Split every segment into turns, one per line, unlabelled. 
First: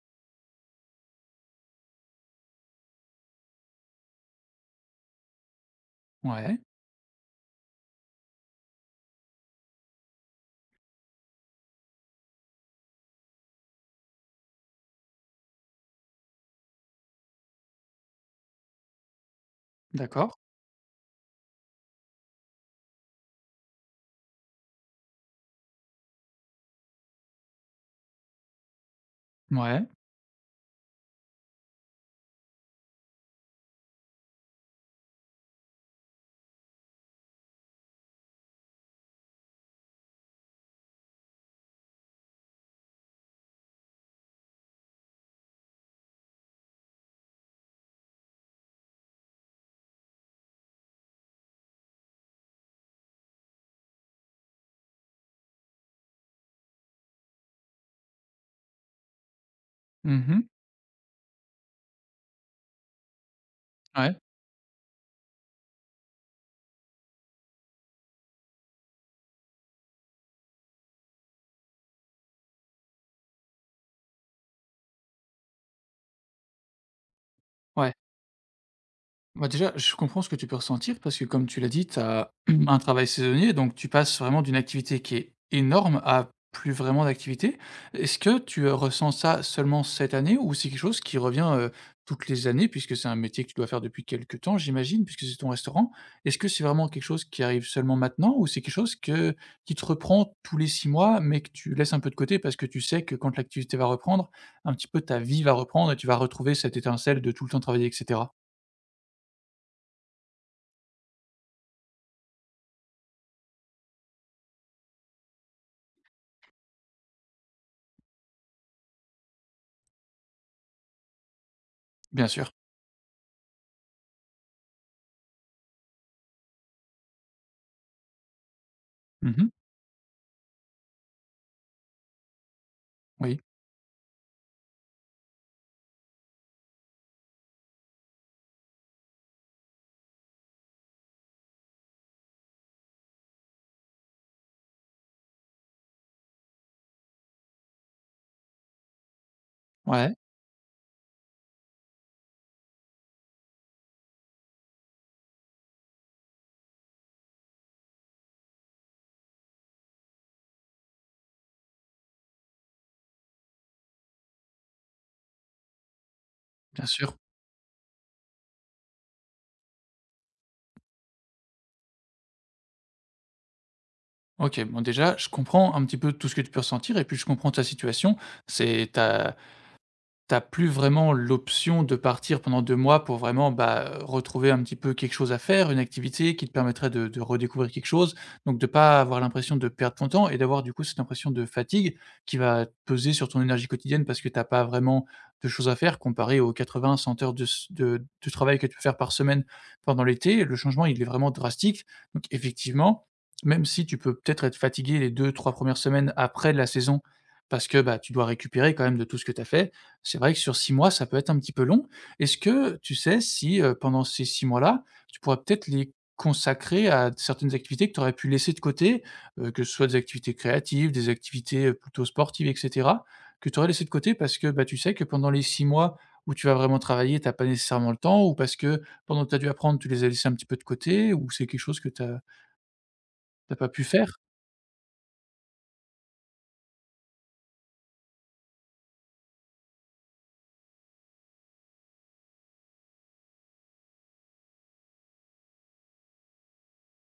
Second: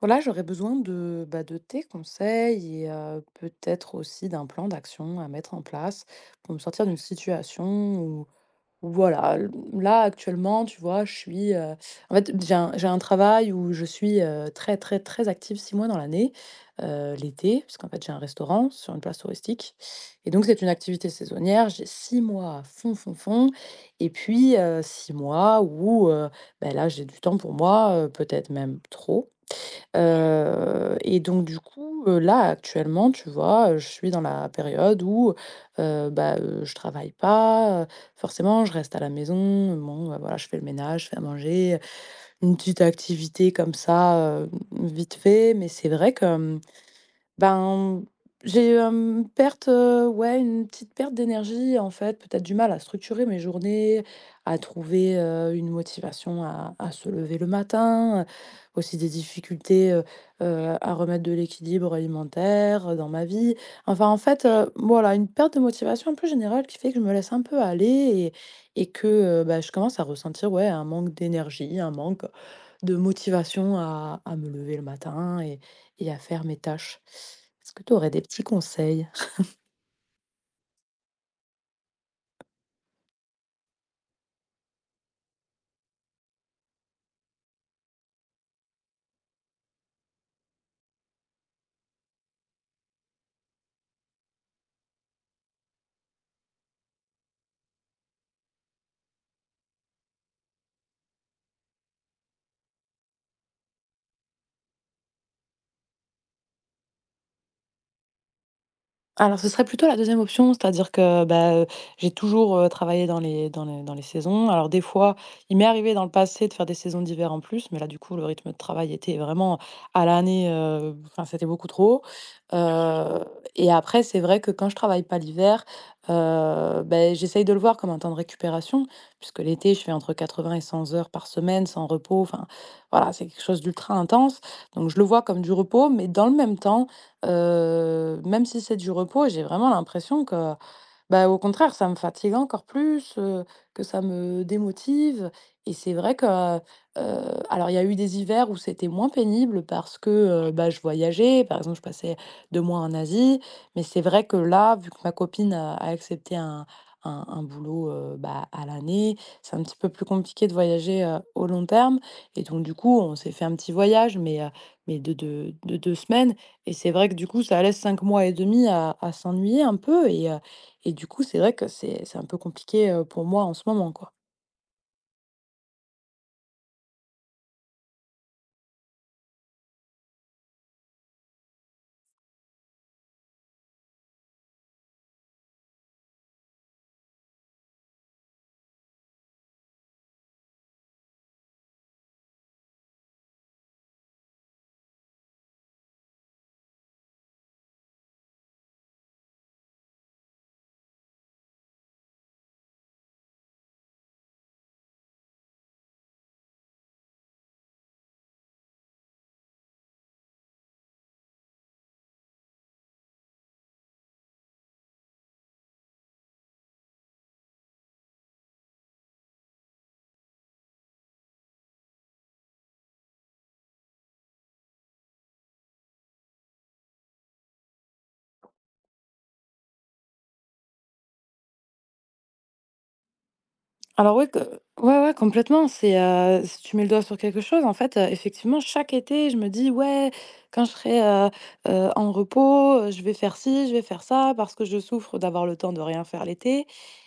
Voilà, j'aurais besoin de tes conseils et peut-être aussi d'un plan d'action à mettre en place pour me
Ouais,
sortir d'une situation où, où voilà, là actuellement, tu vois, en fait, j'ai un travail où je suis très, très, très active 6 mois dans l'année, l'été, puisqu'en fait, j'ai un restaurant sur une place touristique. Et
d'accord.
donc, c'est une activité saisonnière. J'ai 6 mois à fond, fond, fond. Et puis, 6 mois où bah, là, j'ai du temps pour moi, peut-être même trop.
Ouais.
Donc du coup, là actuellement, tu vois, je suis dans la période où, bah, je travaille pas, forcément je reste à la maison, bon, bah, voilà, je fais le ménage, je fais à manger, une petite activité comme ça, vite fait. Mais c'est vrai que, ben, j'ai eu, hem, perte, ouais, une petite perte d'énergie, en fait, peut-être du mal à structurer mes journées, à trouver, une motivation à se lever le matin, aussi des difficultés,
Mmh mh.
à remettre de l'équilibre alimentaire dans ma vie. Enfin, en
Ouais,
fait, voilà, une perte de motivation un peu générale qui fait que je me laisse un peu aller, et que, bah, je commence à ressentir, ouais, un manque d'énergie, un manque de motivation à me lever le matin et à faire mes tâches. Est-ce que tu
ouais.
aurais des petits conseils?
Bah, déjà, je comprends ce que tu peux ressentir parce que comme tu l'as dit, tu as un travail saisonnier, donc tu passes vraiment d'une activité qui est énorme à plus vraiment d'activité. Est-ce que tu, ressens ça seulement cette année ou c'est quelque chose qui revient, toutes les années puisque c'est un métier que tu dois faire depuis quelque temps, j'imagine, puisque c'est ton restaurant? Est-ce que c'est vraiment quelque chose qui arrive seulement maintenant ou c'est quelque chose que qui te reprend tous les 6 mois, mais que tu laisses un peu de côté parce que tu sais que quand l'activité va reprendre, un petit peu ta vie va reprendre et tu vas retrouver cette étincelle de tout le temps travailler et cetera?
Alors ce serait plutôt la deuxième option, c'est-à-dire que, bah, j'ai toujours, travaillé dans les saisons. Alors des fois, il m'est arrivé dans le passé de faire des saisons d'hiver en plus, mais là du coup le rythme de travail était vraiment à l'année, enfin c'était beaucoup trop.
Bien sûr.
Heu après c'est vrai que quand je travaille pas l'hiver, beh, j'essaye de le voir comme un temps de récupération,
Mmh
puisque
mh.
l'été je fais entre 80 et 100 heures par semaine sans repos, enfin voilà, c'est
Oui.
quelque chose d'ultra intense. Donc je le vois comme du repos, mais dans le même temps. Même si c'est du repos, j'ai vraiment l'impression que bah, au contraire, ça me fatigue encore plus, que ça me démotive. Et c'est vrai que, alors il y a eu des hivers où c'était moins pénible parce
Ouais,
que, bah, je voyageais. Par exemple, je passais 2 mois en Asie, mais c'est vrai que là, vu que ma copine a accepté un boulot, bah, à l'année, c'est un petit peu plus compliqué de voyager, au long terme. Et donc du coup, on s'est fait un petit voyage, mais de 2 semaines. Et
bien
c'est vrai que
sûr.
du coup, ça laisse 5 mois et demi à s'ennuyer un peu, et du coup, c'est vrai que c'est un peu compliqué, pour moi en ce moment, quoi.
OK, bon déjà, je comprends un petit peu tout ce que tu peux ressentir et puis je comprends ta situation. C'est ta T'as plus vraiment l'option de partir pendant 2 mois pour vraiment, bah, retrouver un petit peu quelque chose à faire, une activité qui te permettrait de redécouvrir quelque chose, donc de pas avoir l'impression de perdre ton temps et d'avoir du coup cette impression de fatigue qui va peser sur ton énergie quotidienne parce que t'as pas vraiment de choses à faire comparé aux 80-100 heures de s de travail que tu peux faire par semaine pendant l'été. Le changement, il est vraiment drastique, donc effectivement, même si tu peux peut-être être fatigué les 2-3 premières semaines après la saison parce que, bah, tu dois récupérer quand même de tout ce que tu as fait, c'est vrai que sur 6 mois, ça peut être un petit peu long. Est-ce que tu sais si, pendant ces 6 mois-là, tu pourrais peut-être les consacrer à certaines activités que tu aurais pu laisser de côté, que ce soit des activités créatives, des activités, plutôt sportives et cetera, que tu aurais laissé de côté parce que, bah, tu sais que pendant les 6 mois où tu vas vraiment travailler, tu as pas nécessairement le temps ou parce que pendant que tu as dû apprendre, tu les as laissés un petit peu de côté ou c'est quelque chose que tu as pas pu
Alors
faire?
ouais, que ouais, ouais, complètement, c'est, c tu mets le doigt sur quelque chose, en fait, effectivement, chaque été, je me dis: «Ouais, quand je serai, en repos, je vais faire ci, je vais faire ça, parce que je souffre d'avoir le temps de rien faire l'été.»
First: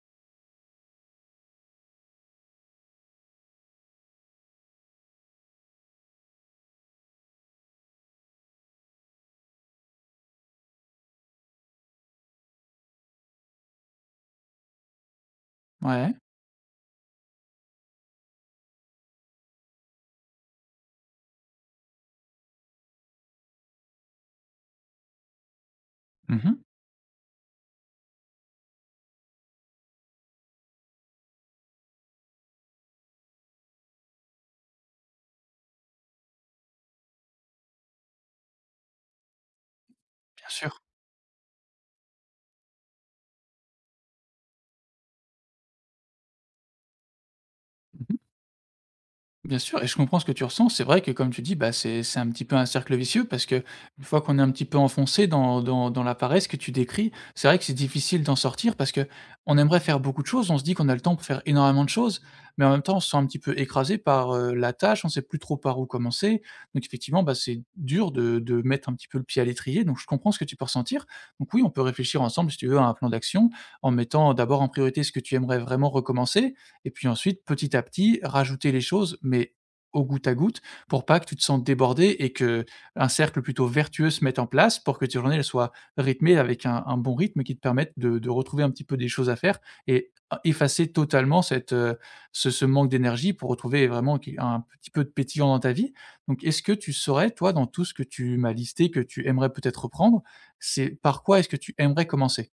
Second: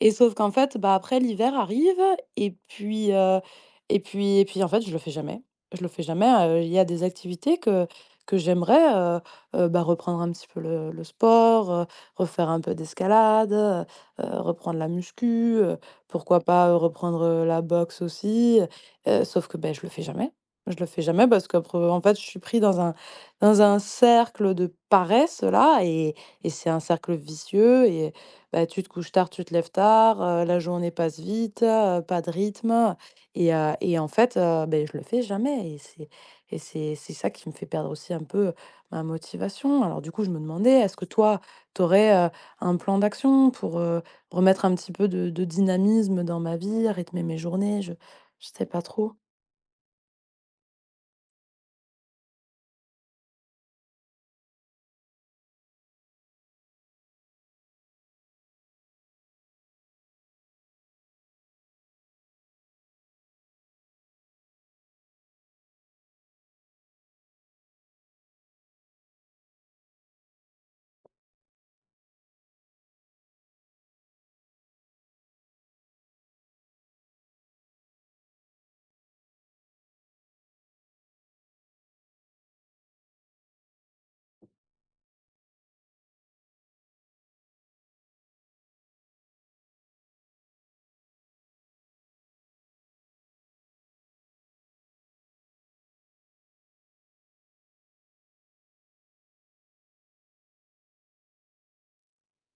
Et sauf qu'en fait, bah, après l'hiver arrive, et puis, heu et puis, en fait, je le fais jamais. Je le fais jamais, il y a des activités que j'aimerais, bah, reprendre un petit peu le sport, refaire un peu d'escalade, reprendre la muscu,
Ouais.
pourquoi pas, reprendre, la boxe aussi, sauf que, ben je le fais jamais. Je le fais jamais parce qu'après en fait, je suis pris dans un cercle de paresse là, et
Mmh.
c'est un cercle vicieux, et bah, tu te couches tard, tu te lèves tard, la journée passe vite, pas de rythme, et en fait, beh, je le fais jamais, et c'est ça qui me fait perdre aussi un peu ma motivation. Alors du coup, je me
Bien
demandais,
sûr.
est-ce que toi, tu aurais un plan d'action pour, remettre un petit peu de dynamisme dans ma vie, rythmer mes journées? Je sais pas trop.
Bien sûr et je comprends ce que tu ressens. C'est vrai que comme tu dis, bah, c'est un petit peu un cercle vicieux parce que une fois qu'on est un petit peu enfoncé dans la paresse que tu décris, c'est vrai que c'est difficile d'en sortir parce que on aimerait faire beaucoup de choses. On se dit qu'on a le temps pour faire énormément de choses, mais en même temps, on se sent un petit peu écrasé par, la tâche. On sait plus trop par où commencer. Donc effectivement, bah, c'est dur de mettre un petit peu le pied à l'étrier. Donc je comprends ce que tu peux ressentir. Donc oui, on peut réfléchir ensemble, si tu veux, à un plan d'action en mettant d'abord en priorité ce que tu aimerais vraiment recommencer et puis ensuite, petit à petit, rajouter les choses, mais au goutte à goutte, pour pas que tu te sentes débordé et que un cercle plutôt vertueux se mette en place pour que tes journées elles soient rythmées avec un bon rythme qui te permette de retrouver un petit peu des choses à faire et ah, effacer totalement cette, ce manque d'énergie pour retrouver vraiment qui un petit peu de pétillant dans ta vie. Donc est-ce que tu saurais, toi, dans tout ce que tu m'as listé, que tu aimerais peut-être reprendre, c'est par quoi est-ce que tu aimerais commencer?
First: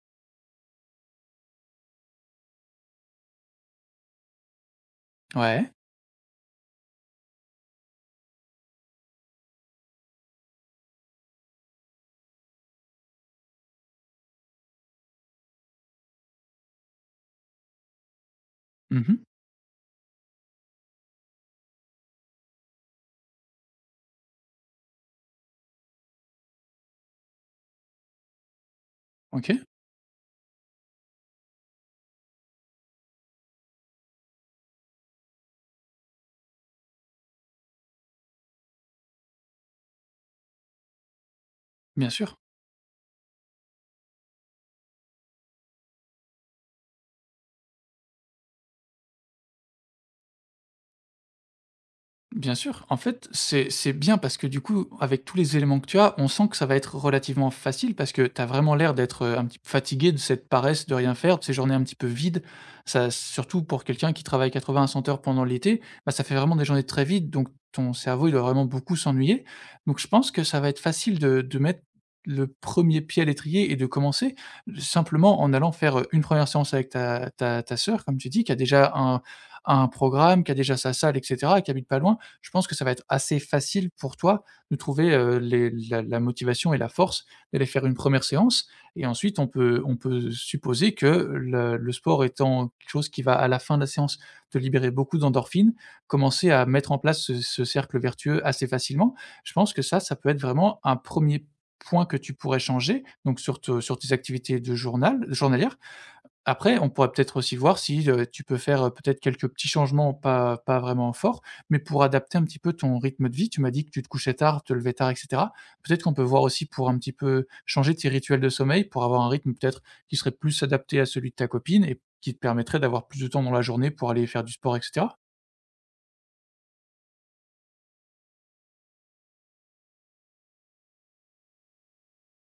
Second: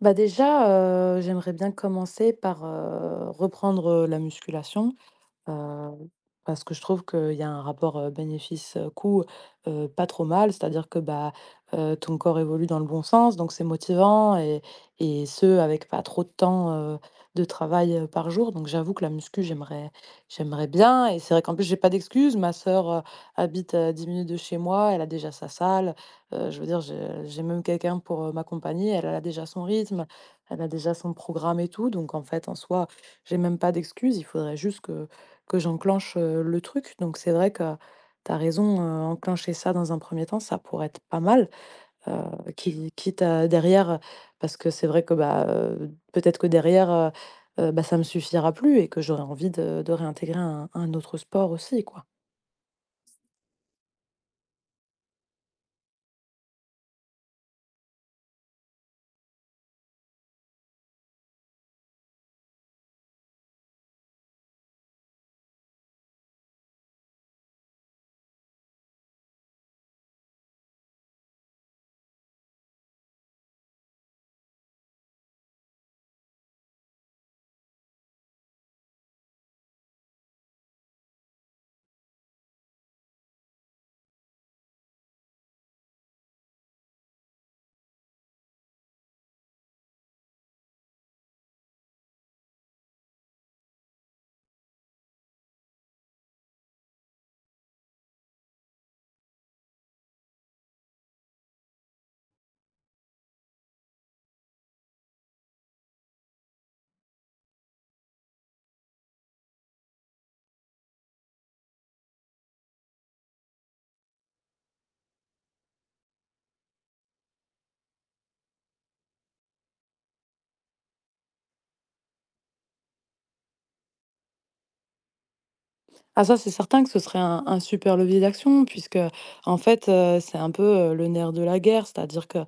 Bah, déjà, j'aimerais bien commencer par, reprendre, la musculation. Heu,
Ouais.
Parce que je trouve qu'il y a un rapport, bénéfice, coût, pas trop mal. C'est-à-dire que, bah, ton corps évolue dans le bon sens, donc c'est motivant, et ce avec pas trop de temps, de travail, par jour. Donc j'avoue que la
Mmh.
muscu, j'aimerais bien, et c'est vrai qu'en plus j'ai pas d'excuse. Ma sœur, habite à 10 minutes de chez moi, elle a déjà sa salle. Je veux dire, je j'ai même quelqu'un pour, m'accompagner. Elle, elle a déjà son
OK.
rythme, elle a déjà son programme et tout. Donc en fait, en soi, j'ai même pas d'excuse. Il faudrait juste que j'enclenche, le truc. Donc c'est vrai que tu as raison, enclencher ça dans un premier temps, ça pourrait être pas mal,
Bien sûr.
qui quitte à derrière, parce que c'est vrai que, bah, peut-être que derrière, bah, ça me suffira plus, et que j'aurais envie de réintégrer un autre sport aussi, quoi.
Bien sûr. En fait, c'est bien parce que du coup, avec tous les éléments que tu as, on sent que ça va être relativement facile parce que tu as vraiment l'air d'être, un petit peu fatigué de cette paresse de rien faire, de ces journées un petit peu vides. Ça surtout pour quelqu'un qui travaille 80 à 100 heures pendant l'été, bah, ça fait vraiment des journées très vides, donc ton cerveau, il doit vraiment beaucoup s'ennuyer. Donc je pense que ça va être facile de mettre le premier pied à l'étrier et de commencer, simplement en allant faire, une première séance avec ta sœur, comme tu dis, qui a déjà un programme, qui a déjà sa salle et cetera, qui habite pas loin. Je pense que ça va être assez facile pour toi de trouver, les la motivation et la force d'aller faire une première séance et ensuite on peut supposer que le sport étant quelque chose qui va à la fin de la séance te libérer beaucoup d'endorphines, commencer à mettre en place ce cercle vertueux assez facilement. Je pense que ça peut être vraiment un premier point que tu pourrais changer, donc sur tes activités de journalières après, on pourrait peut-être aussi voir si, tu peux faire, peut-être quelques petits changements pas vraiment forts, mais pour adapter un petit peu ton rythme de vie. Tu m'as dit que tu te couchais tard, te levais tard et cetera. Peut-être qu'on peut voir aussi pour un petit peu changer tes rituels de sommeil, pour avoir un rythme peut-être qui serait plus adapté à celui de ta copine et qui te permettrait d'avoir plus de temps dans la journée pour aller faire du sport et cetera?
Ah ça, c'est certain que ce serait un super levier d'action, puisque, en fait, c'est un peu, le nerf de la guerre. C'est-à-dire que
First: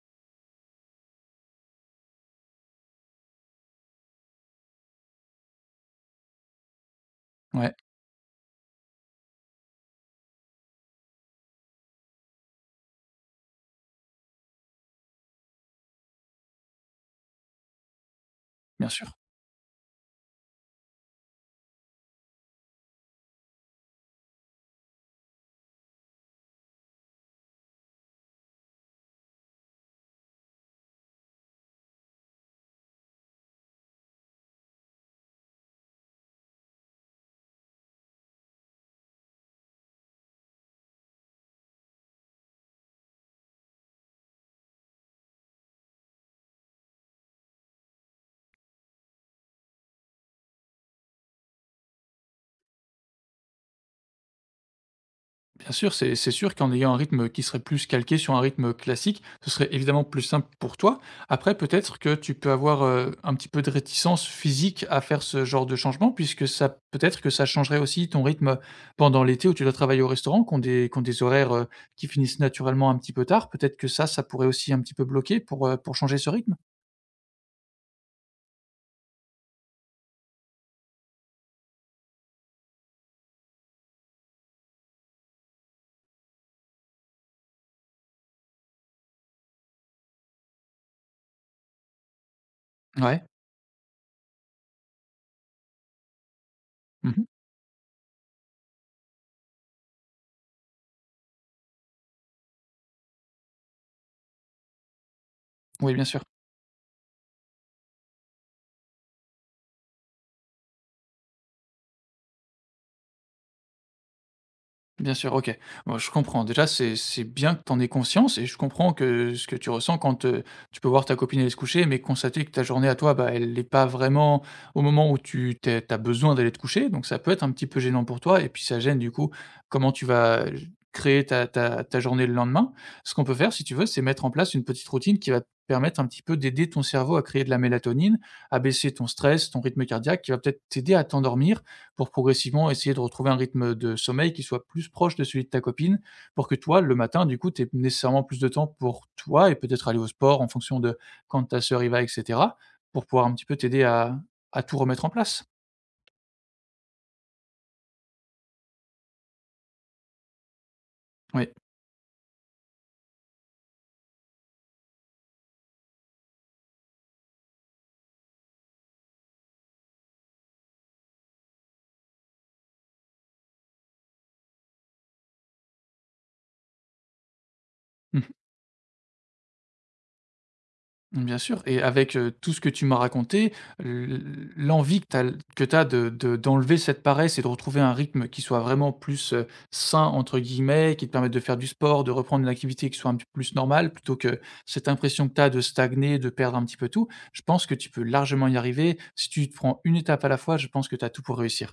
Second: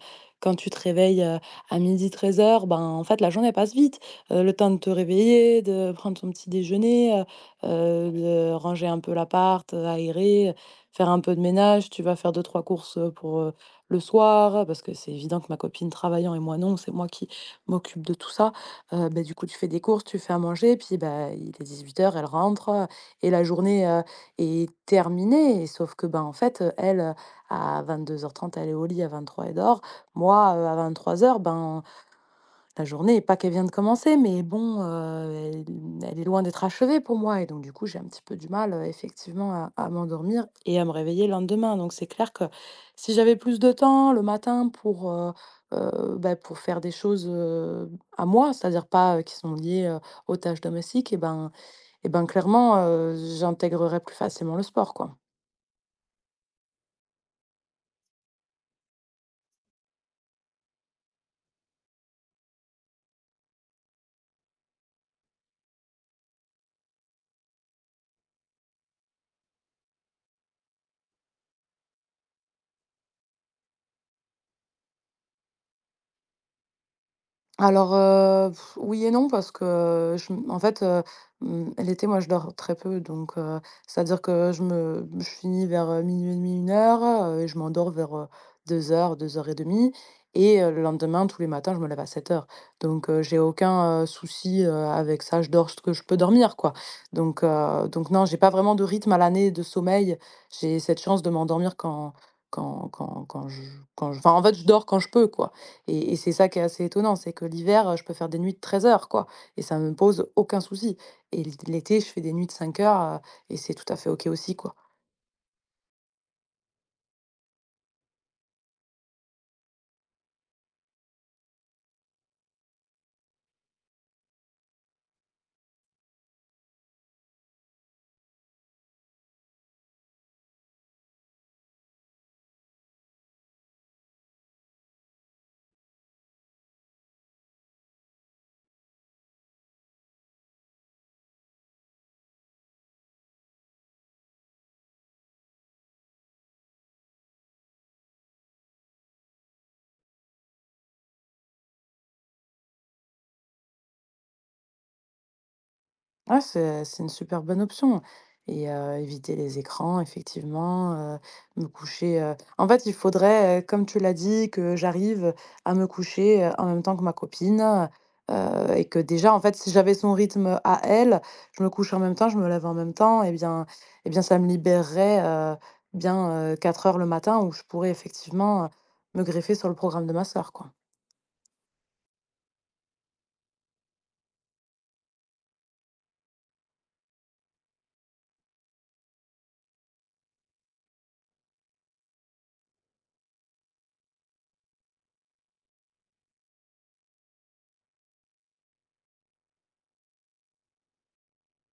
quand tu te réveilles, à midi 13 heures ben, en fait, la journée passe vite. Le temps de te réveiller, de prendre ton petit déjeuner,
Ouais,
de ranger un peu l'appart, aérer, faire un peu de ménage. Tu vas faire deux trois courses, pour, le soir, parce que c'est évident que ma copine travaillant et moi non, c'est moi qui m'occupe de tout ça.
bien sûr.
Beh, du coup, tu fais des courses, tu fais à manger, puis, ben il est 18 heures, elle rentre, et la journée, est terminée. Et sauf que, ben, en fait, elle, à 22:30, elle est au lit, à 23:00, elle dort. Moi, à 23:00, ben, la journée est pas qu'elle vient de commencer, mais bon, elle est loin d'être achevée pour moi, et donc du coup, j'ai un petit peu du mal, effectivement à m'endormir et à me réveiller le lendemain. Donc c'est clair que si j'avais plus de temps le matin pour faire des choses, à moi, c'est-à-dire pas, qui sont liées, aux tâches domestiques, et ben clairement, j'intégrerai plus facilement le sport, quoi.
Bien sûr, c'est sûr qu'en ayant un rythme qui serait plus calqué sur un rythme classique, ce serait évidemment plus simple pour toi. Après, peut-être que tu peux avoir, un petit peu de réticence physique à faire ce genre de changement puisque ça peut-être que ça changerait aussi ton rythme pendant l'été où tu dois travailler au restaurant, qui ont des horaires, qui finissent naturellement un petit peu tard. Peut-être que ça pourrait aussi un petit peu bloquer pour changer ce rythme?
Alors, oui et non parce que je m en fait, mmh, l'été, moi, je dors très peu donc c'est-à-dire que je finis vers, 00:30-1:00, et je m'endors vers, deux heures 2 heures et demie, le lendemain, tous les matins, je me lève à 7 heures donc
Ouais.
j'ai aucun, souci, avec ça. Je dors ce que je peux dormir, quoi
Mmh.
donc non, j'ai pas vraiment de rythme à l'année de sommeil. J'ai cette chance de m'endormir quand quand quand quand je enfin, en fait, je dors quand je peux, quoi.
Oui, bien
Et
sûr.
c'est ça qui est assez étonnant, c'est que l'hiver, je peux faire des nuits de 13 heures, quoi, et ça me pose aucun souci, et l'été, je fais des nuits de 5 heures, et c'est tout à fait OK aussi, quoi.
Bien sûr, OK. Moi, je comprends. Déjà, c'est bien que tu en aies conscience et je comprends que ce que tu ressens quand, tu peux voir ta copine aller se coucher, mais constater que ta journée à toi, bah, elle n'est pas vraiment au moment où tu as besoin d'aller te coucher, donc ça peut être un petit peu gênant pour toi et puis ça gêne, du coup, comment tu vas j créer ta journée le lendemain. Ce qu'on peut faire, si tu veux, c'est mettre en place une petite routine qui va te permettre un petit peu d'aider ton cerveau à créer de la mélatonine, à baisser ton stress, ton rythme cardiaque, qui va peut-être t'aider à t'endormir pour progressivement essayer de retrouver un rythme de sommeil qui soit plus proche de celui de ta copine, pour que toi, le matin, du coup, tu aies nécessairement plus de temps pour toi et peut-être aller au sport en fonction de quand ta sœur y va et cetera, pour pouvoir un petit peu t'aider à tout remettre en place.
Ouais, c'est une super bonne option, et éviter les écrans effectivement,
Oui.
me coucher, en fait, il faudrait, comme tu l'as dit, que j'arrive à me coucher, en même temps que ma copine, et que déjà, en fait, si j'avais son rythme à elle, je me couche en même temps, je me lève en même temps, et bien ça me libérerait, bien, 4 heures le matin où je pourrais
Mmh.
effectivement, me greffer sur le programme de ma sœur, quoi.
Mmh, bien sûr et avec, tout ce que tu m'as raconté, l l'envie que tu as que tu de d'enlever cette paresse et de retrouver un rythme qui soit vraiment plus, «sain» entre guillemets, qui te permette de faire du sport, de reprendre une activité qui soit un petit peu plus normale, plutôt que cette impression que tu as de stagner, de perdre un petit peu tout. Je pense que tu peux largement y arriver. Si tu te prends une étape à la fois, je pense que tu as tout pour réussir.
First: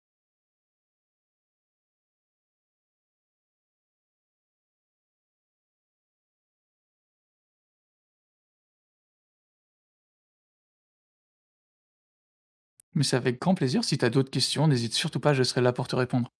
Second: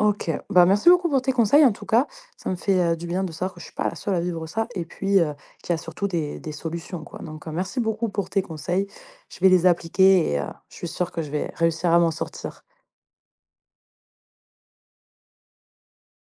OK. Bah, merci beaucoup pour tes conseils en tout cas. Ça me fait, du bien de savoir que je suis pas la seule à vivre ça, et puis, qu'il y a surtout des solutions, quoi. Donc, merci beaucoup pour tes conseils. Je vais les appliquer, et je suis sûre que je vais réussir à m'en sortir.
Mais c'est avec grand plaisir. Si tu as d'autres questions, n'hésite surtout pas, je serai là pour te répondre.